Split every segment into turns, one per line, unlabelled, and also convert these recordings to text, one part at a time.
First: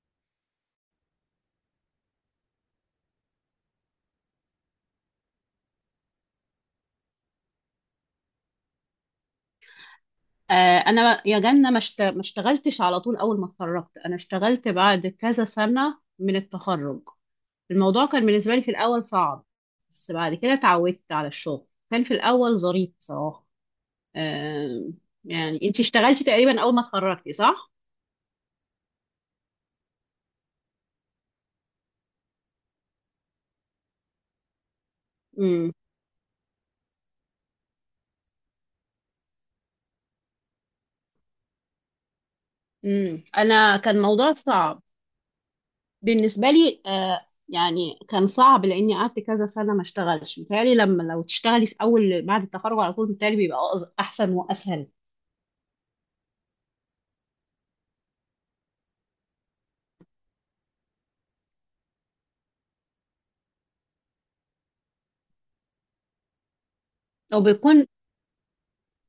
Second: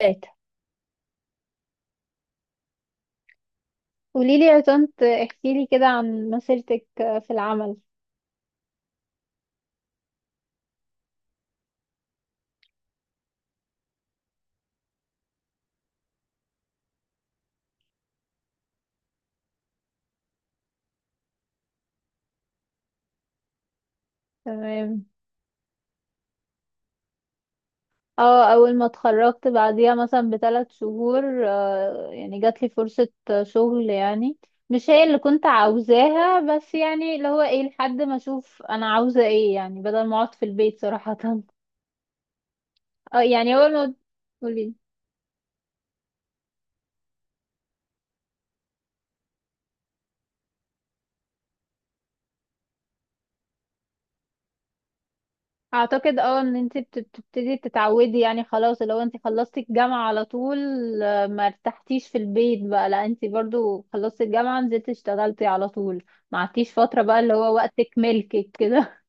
ثلاثة. قوليلي يا طنط، احكيلي كده عن مسيرتك في العمل.
آه، انا يا جنة، ما اشتغلتش على طول اول ما اتخرجت. انا اشتغلت بعد كذا سنة من التخرج. الموضوع كان بالنسبة لي في الاول صعب، بس بعد كده اتعودت على الشغل. كان في الاول ظريف بصراحة. آه،
تمام.
يعني انت اشتغلتي تقريبا اول ما اتخرجتي صح؟
اه، اول ما اتخرجت بعديها مثلا بـ3 شهور، يعني جاتلي فرصة شغل يعني. مش هي اللي كنت
امم
عاوزاها، بس يعني اللي هو ايه، لحد ما اشوف انا عاوزة ايه، يعني بدل ما اقعد في البيت صراحة. اه، يعني اول
انا
ما...
كان موضوع
قولي.
صعب بالنسبة لي. يعني كان صعب لاني قعدت كذا سنة ما اشتغلش. متهيألي لما لو تشتغلي في اول بعد التخرج على طول، متهيألي بيبقى احسن واسهل.
اعتقد ان انت بتبتدي تتعودي يعني. خلاص، لو انت خلصتي الجامعة على طول، ما ارتحتيش في البيت بقى، لا انت برضو خلصتي الجامعة نزلتي اشتغلتي على طول، ما عدتيش فترة بقى اللي
او
هو
بيكون
وقتك ملكك كده.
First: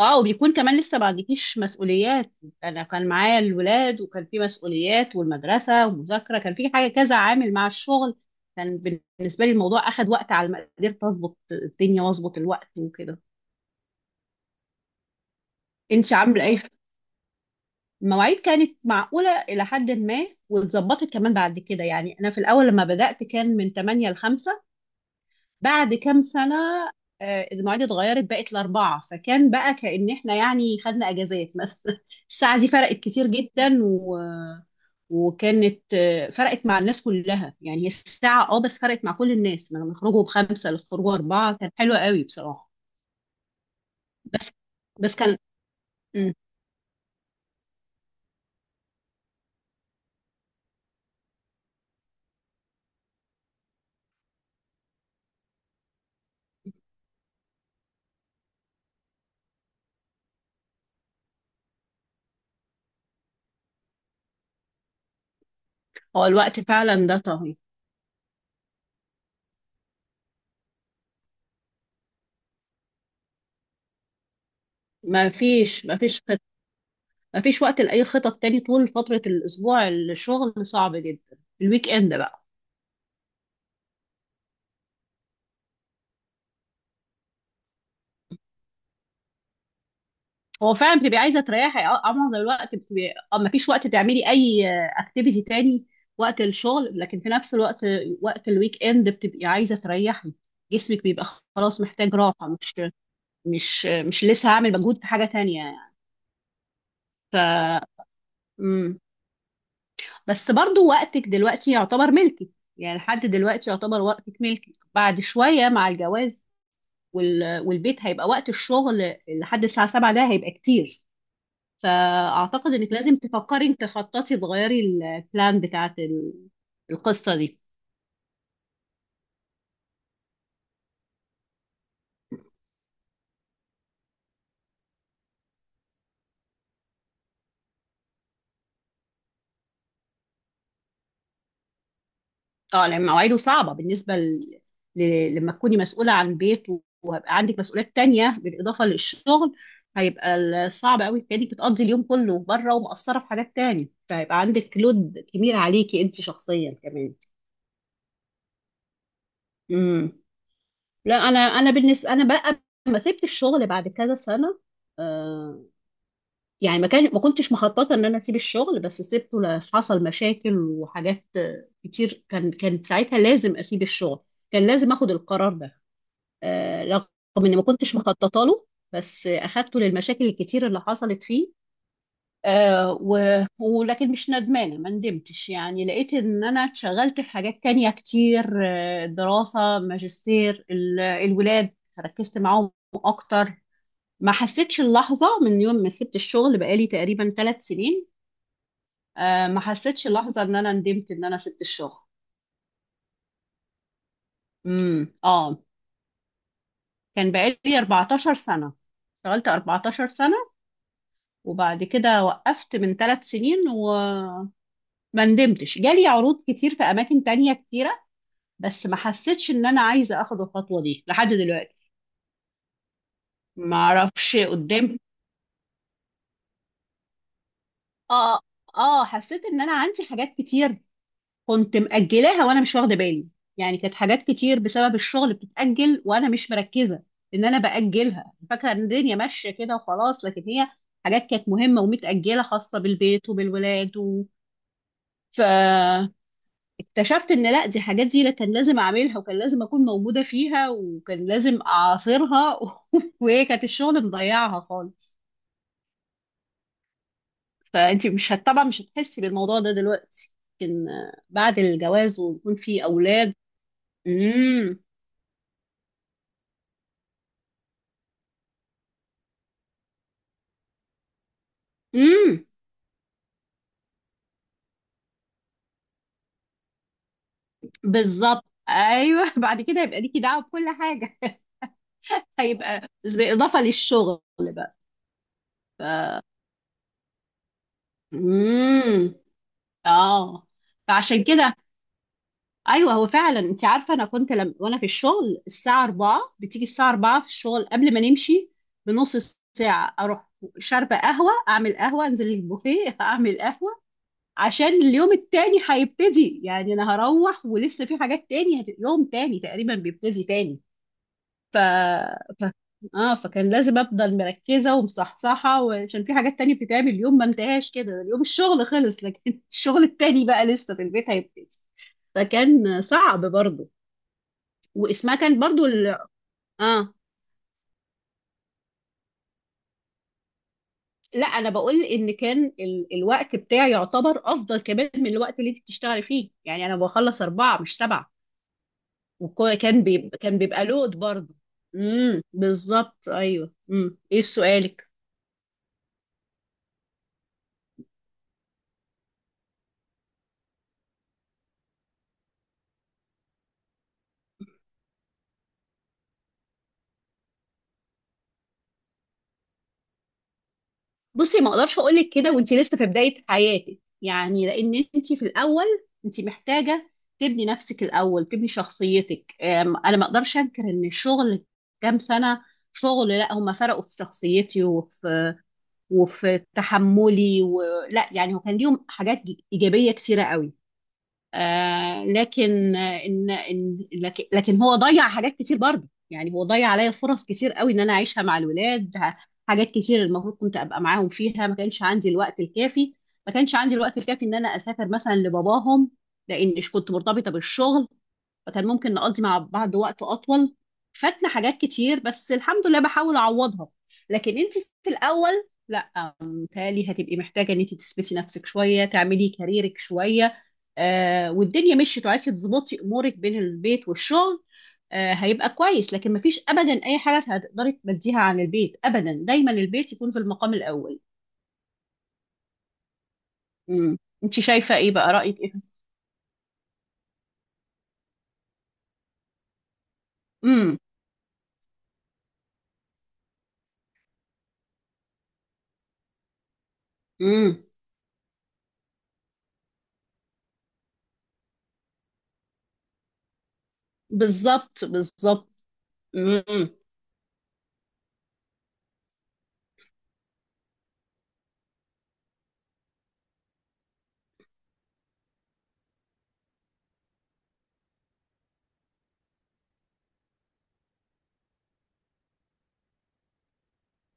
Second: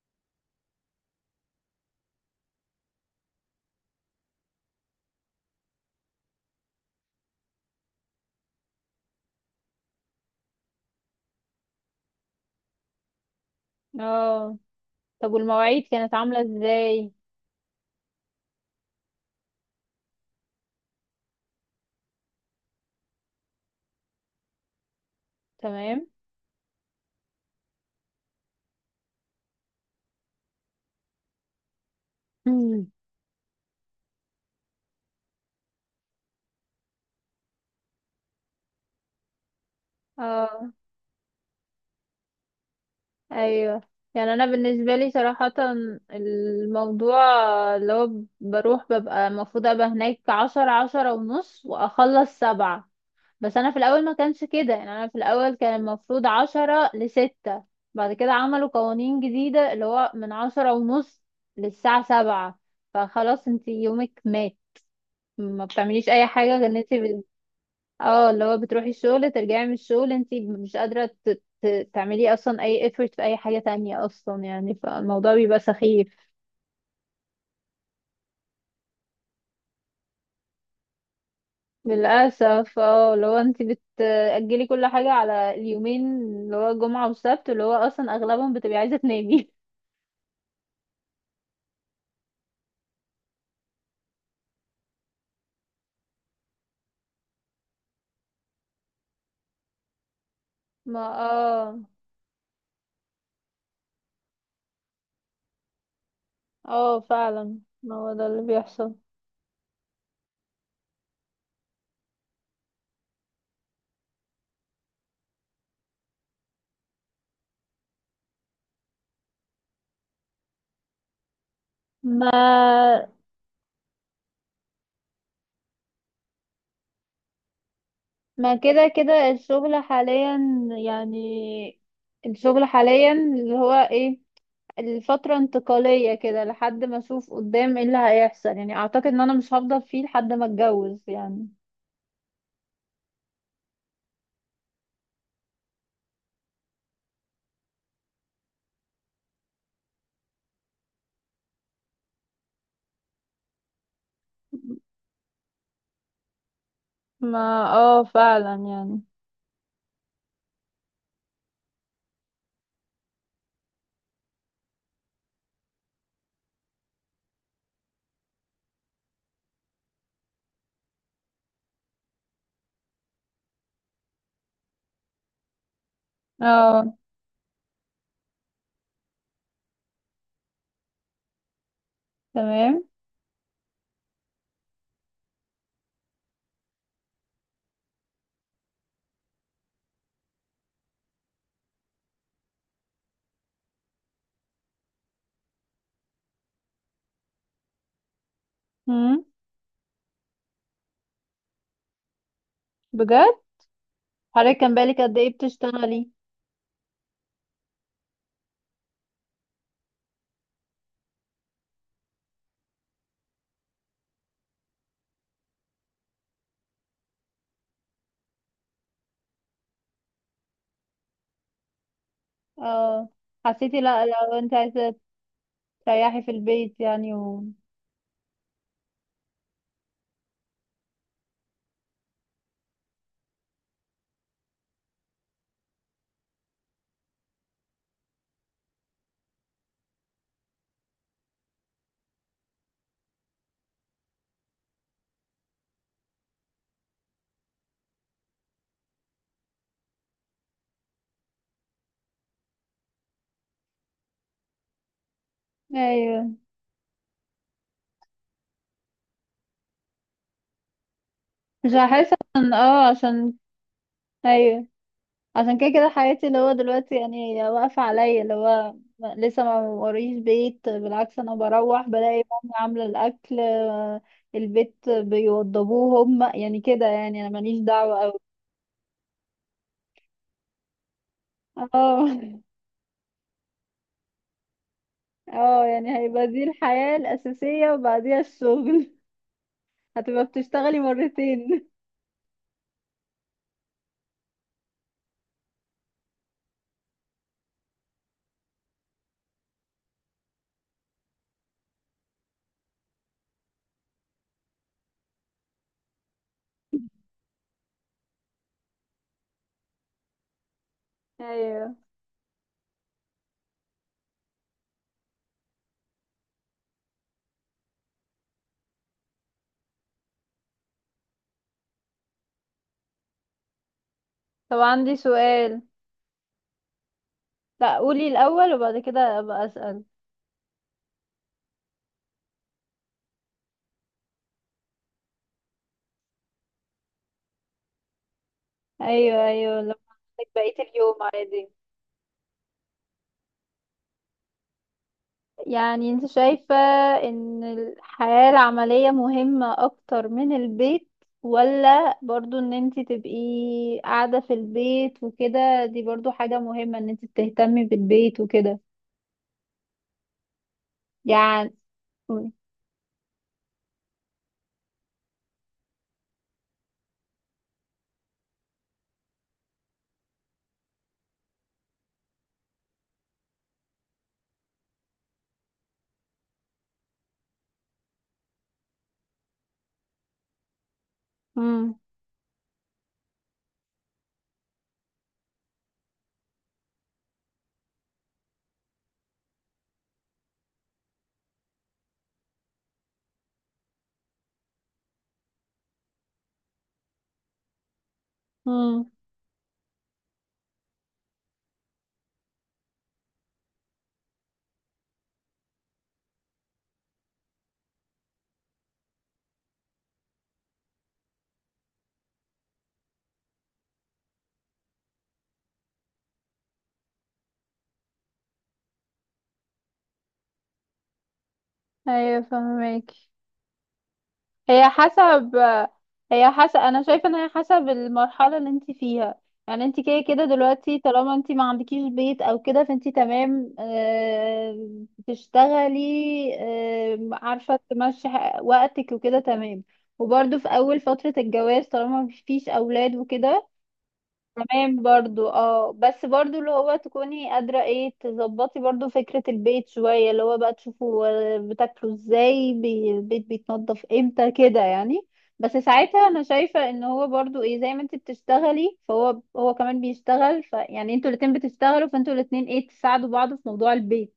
اه وبيكون كمان لسه ما عندكيش مسؤوليات. انا كان معايا الولاد وكان في مسؤوليات والمدرسه ومذاكره، كان في حاجه كذا عامل مع الشغل. كان بالنسبه لي الموضوع اخد وقت على ما قدرت اظبط الدنيا واظبط الوقت وكده.
اه. طب والمواعيد
انت
كانت عاملة
عامله ايه؟
ازاي؟
المواعيد كانت معقوله الى حد ما، واتظبطت كمان بعد كده. يعني انا في الاول لما بدات كان من 8 ل 5، بعد
تمام.
كام سنة المواعيد اتغيرت بقت لأربعة، فكان بقى كأن احنا يعني خدنا أجازات مثلا الساعة دي
مم.
فرقت كتير جدا وكانت فرقت مع الناس كلها، يعني هي الساعة بس فرقت مع كل الناس، من خروجه بخمسة
اه.
لخروجه أربعة كان حلو قوي بصراحة.
ايوه، يعني انا
بس
بالنسبة لي
بس كان
صراحة،
مم.
الموضوع اللي هو بروح ببقى المفروض ابقى هناك 10، 10:30 واخلص 7. بس انا في الاول ما كانش كده، يعني انا في الاول كان المفروض 10 لـ6، بعد كده عملوا قوانين جديدة اللي هو من 10:30 للساعة 7. فخلاص انت يومك مات، ما بتعمليش اي
هو
حاجة
الوقت
غير ان انت
فعلا ده طهي.
اللي هو بتروحي الشغل ترجعي من الشغل، انت مش قادرة تعملي اصلا اي effort في اي حاجة تانية اصلا يعني،
ما
فالموضوع بيبقى
فيش ما
سخيف.
فيش خط... ما فيش وقت لأي خطط تاني، طول فترة الأسبوع الشغل صعب جدا. الويك إند بقى
للأسف اللي هو انت بتأجلي كل حاجة على اليومين اللي هو جمعة وسبت، اللي هو اصلا اغلبهم بتبقي عايزة تنامي.
هو فعلا بتبقي عايزه تريحي. معظم الوقت بتبقي، مفيش وقت تعملي اي اكتيفيتي تاني وقت الشغل، لكن في نفس الوقت وقت الويك اند بتبقي عايزه تريحي.
ما
جسمك بيبقى
اه،
خلاص محتاج راحه، مش لسه هعمل مجهود في حاجه تانية يعني.
اه،
ف
فعلا، ما هو ده اللي بيحصل.
مم. بس برضو وقتك دلوقتي يعتبر ملكك، يعني لحد دلوقتي يعتبر وقتك ملكك. بعد شويه مع الجواز والبيت هيبقى وقت الشغل لحد الساعه 7، ده هيبقى كتير. فأعتقد إنك
ما
لازم تفكري إنك تخططي تغيري البلان بتاعت القصة دي.
ما كده كده الشغل حاليا يعني. الشغل حاليا اللي هو ايه، الفترة انتقالية كده لحد ما اشوف قدام ايه اللي هيحصل يعني. اعتقد ان انا مش هفضل فيه لحد ما اتجوز يعني.
اه لأن مواعيده صعبة بالنسبة لما تكوني مسؤولة عن بيت وهيبقى عندك مسؤوليات تانية بالإضافة للشغل، هيبقى صعب قوي، كأنك بتقضي اليوم كله بره ومقصرة في حاجات تانية، فهيبقى عندك لود كبير عليكي أنت شخصيا كمان.
ما اه، فعلا يعني.
امم لا، أنا بالنسبة أنا بقى، لما سبت الشغل بعد كذا سنة، يعني ما كنتش مخططه ان انا اسيب الشغل، بس سبته. حصل مشاكل وحاجات كتير، كان ساعتها لازم اسيب الشغل، كان لازم اخد القرار ده.
اه.
رغم اني ما كنتش مخططه له، بس اخدته للمشاكل الكتير اللي حصلت فيه.
تمام.
آه و... ولكن مش ندمانه، ما ندمتش. يعني لقيت ان انا اتشغلت في حاجات تانية كتير، دراسه ماجستير، الولاد ركزت معاهم اكتر. ما حسيتش اللحظة من يوم ما سبت الشغل بقالي تقريبا 3 سنين.
امم
ما حسيتش لحظة ان انا ندمت ان انا سبت الشغل.
بجد؟ حضرتك كان بالك
امم
قد ايه
اه
بتشتغلي؟
كان بقالي 14 سنة، اشتغلت 14 سنة، وبعد كده وقفت من 3 سنين وما ندمتش. جالي عروض كتير في اماكن تانية كتيرة، بس ما حسيتش ان انا عايزة اخد الخطوة دي لحد دلوقتي.
اه.
ما
حسيتي، لا،
اعرفش
لو انت عايزة
قدام.
تريحي في البيت يعني؟
اه اه حسيت ان انا عندي حاجات كتير كنت مأجلاها وانا مش واخده بالي. يعني كانت حاجات كتير بسبب الشغل بتتأجل وانا مش مركزه ان انا بأجلها، فاكره ان الدنيا ماشيه كده وخلاص، لكن هي حاجات كانت مهمه ومتأجله خاصه بالبيت وبالولاد فاكتشفت ان لا، دي حاجات دي لا، كان لازم اعملها وكان لازم اكون موجوده فيها وكان لازم اعاصرها وهي كانت الشغل مضيعها خالص.
ايوه،
فانت مش هت... طبعا مش هتحسي بالموضوع ده دلوقتي، لكن بعد
مش هحس
الجواز
عشان
ويكون في
عشان،
اولاد.
ايوه،
مم.
عشان كده كده حياتي اللي هو دلوقتي يعني واقفة عليا، اللي هو لسه ما وريش بيت. بالعكس انا بروح بلاقي
امم
مامي عاملة الاكل، البيت بيوضبوه هم. يعني كده يعني انا ماليش دعوة اوي.
بالظبط ايوه بعد كده هيبقى ليكي دعوه بكل حاجه،
اه،
هيبقى بالاضافه للشغل بقى.
اه، يعني هيبقى دي الحياة الأساسية وبعديها الشغل.
امم
هتبقى
اه
بتشتغلي
فعشان كده
مرتين.
ايوه، هو فعلا انت عارفه انا كنت لم... وانا في الشغل الساعه 4، بتيجي الساعه 4 في الشغل قبل ما نمشي بنص ساعه، اروح شاربه قهوه، اعمل قهوه، انزل البوفيه اعمل قهوه، عشان اليوم التاني هيبتدي. يعني انا هروح ولسه في حاجات تاني، يوم تاني تقريبا بيبتدي تاني. ف...
ايوه.
ف... اه فكان لازم افضل مركزه ومصحصحه، وعشان في حاجات تانية بتتعمل، اليوم ما انتهاش كده، اليوم الشغل خلص، لكن الشغل التاني بقى لسه في البيت هيبتدي، فكان صعب برضو.
طب عندي
واسمها كان
سؤال.
برضو ال... اه
لا قولي الأول وبعد كده ابقى أسأل.
لا انا بقول ان كان الوقت بتاعي يعتبر افضل كمان من الوقت اللي انت بتشتغلي فيه، يعني انا بخلص 4 مش 7،
ايوه، ايوه، لما
وكان بيبقى
عندك
كان بيبقى
بقية اليوم
لود برضو.
عادي.
بالظبط ايوه. ايه سؤالك؟
يعني انت شايفة ان الحياة العملية مهمة اكتر من البيت، ولا برضو ان انت تبقي قاعدة في البيت وكده دي برضو حاجة مهمة ان انت تهتمي بالبيت وكده
بصي ما
يعني؟
اقدرش اقول لك
امم
كده وانت لسه في بدايه حياتك، يعني لان انت في الاول انت محتاجه تبني نفسك الاول، تبني شخصيتك. انا ما اقدرش انكر ان الشغل كام سنه شغل، لا هم فرقوا في شخصيتي وفي تحملي، ولا يعني، هو كان ليهم حاجات ايجابيه كثيره قوي. لكن آه، ان ان لكن لكن هو ضيع حاجات كتير برضه، يعني هو ضيع عليا فرص كتير قوي ان انا اعيشها مع الولاد. حاجات كتير المفروض كنت ابقى معاهم فيها ما كانش عندي الوقت الكافي ما كانش عندي الوقت الكافي ان انا اسافر مثلا لباباهم، لان مش كنت مرتبطه بالشغل، فكان
امم
ممكن نقضي مع بعض وقت اطول. فاتنا حاجات كتير، بس الحمد لله بحاول اعوضها. لكن انت في الاول لا، متهيألي هتبقي محتاجة إن أنت تثبتي نفسك شوية، تعملي كاريرك شوية، والدنيا مشيت وعرفتي تظبطي أمورك بين البيت والشغل، هيبقى كويس. لكن مفيش أبدا أي حاجة هتقدري تمديها عن البيت أبدا، دايما البيت يكون في المقام الأول.
ايوه، فهمك.
امم أنت
هي
شايفة إيه بقى؟
حسب
رأيك إيه؟
هي حسب انا شايفه ان هي حسب المرحله اللي انت فيها. يعني انت كده كده دلوقتي
امم
طالما انت ما عندكيش بيت او كده فانت تمام، بتشتغلي،
امم
عارفه تمشي وقتك وكده تمام. وبرده في اول فتره الجواز طالما مفيش اولاد وكده تمام
بالظبط
برضو.
بالظبط.
اه، بس برضو اللي
مم.
هو تكوني قادرة ايه تظبطي برضو فكرة البيت شوية، اللي هو بقى تشوفوا بتاكلوا ازاي، البيت بيتنضف امتى كده يعني. بس ساعتها انا شايفة ان هو برضو ايه زي ما انت بتشتغلي فهو هو كمان بيشتغل، فيعني انتوا الاتنين بتشتغلوا، فانتوا الاتنين ايه تساعدوا بعض في موضوع البيت.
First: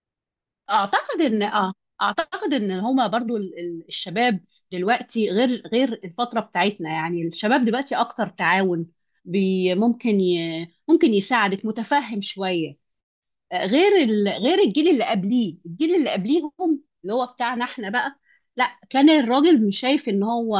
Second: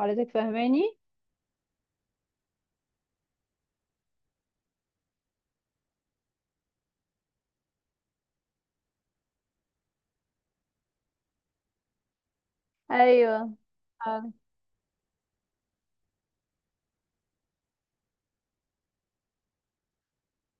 حضرتك فاهماني؟
اعتقد ان اه اعتقد ان هما برضو الشباب دلوقتي غير الفتره بتاعتنا، يعني الشباب دلوقتي اكتر تعاون، بي ممكن ي ممكن يساعدك، متفهم شويه،
ايوه. آه،
غير الجيل اللي قبليهم اللي هو بتاعنا احنا بقى. لا كان الراجل مش شايف ان هو،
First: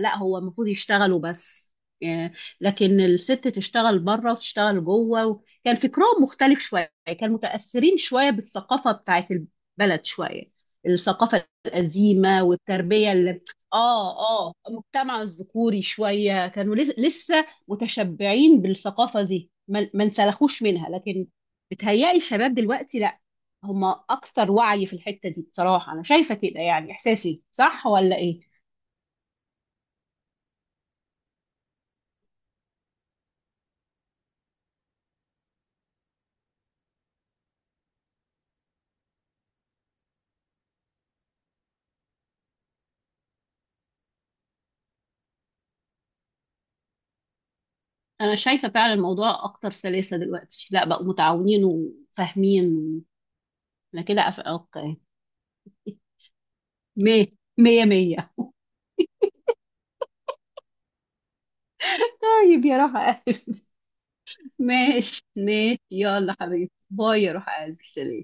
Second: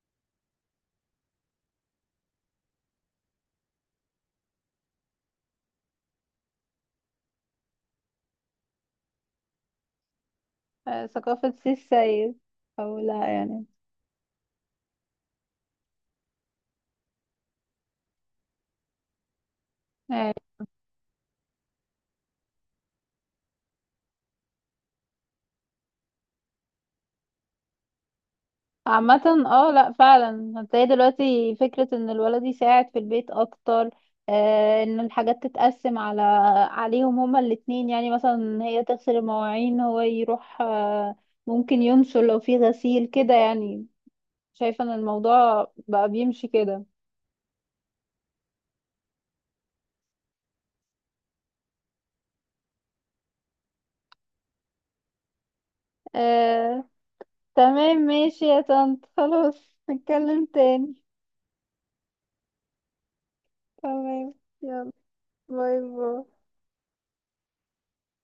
لا هو المفروض يشتغل وبس. إيه، لكن الست تشتغل بره وتشتغل جوه كان فكرهم مختلف شويه، كان متأثرين شويه بالثقافه بتاعت البلد شويه، الثقافه
ثقافة سي السيد
القديمه
او
والتربيه
لا
اللي
يعني؟
اه المجتمع الذكوري شويه، كانوا لسه متشبعين بالثقافه دي، ما
آه.
انسلخوش منها. لكن بتهيألي الشباب دلوقتي لا، هم اكتر وعي في الحتة دي بصراحة. انا شايفة كده، يعني احساسي صح ولا ايه؟
عامة اه، لا، فعلا هتلاقي دلوقتي فكرة ان الولد يساعد في البيت اكتر، ان الحاجات تتقسم عليهم هما الاتنين. يعني مثلا هي تغسل المواعين، هو يروح ممكن ينشر لو في غسيل كده يعني. شايفة ان الموضوع بقى بيمشي كده.
انا شايفة فعلا الموضوع اكتر سلاسة دلوقتي، لا بقوا متعاونين وفاهمين. انا كده اوكي،
آه.
مية مية
تمام،
مية
ماشي يا طنط، خلاص نتكلم تاني.
طيب يا روح قلبي.
تمام. يلا
ماشي
باي
ماشي يلا
باي.
حبيبي، باي يا روح قلبي، سلام.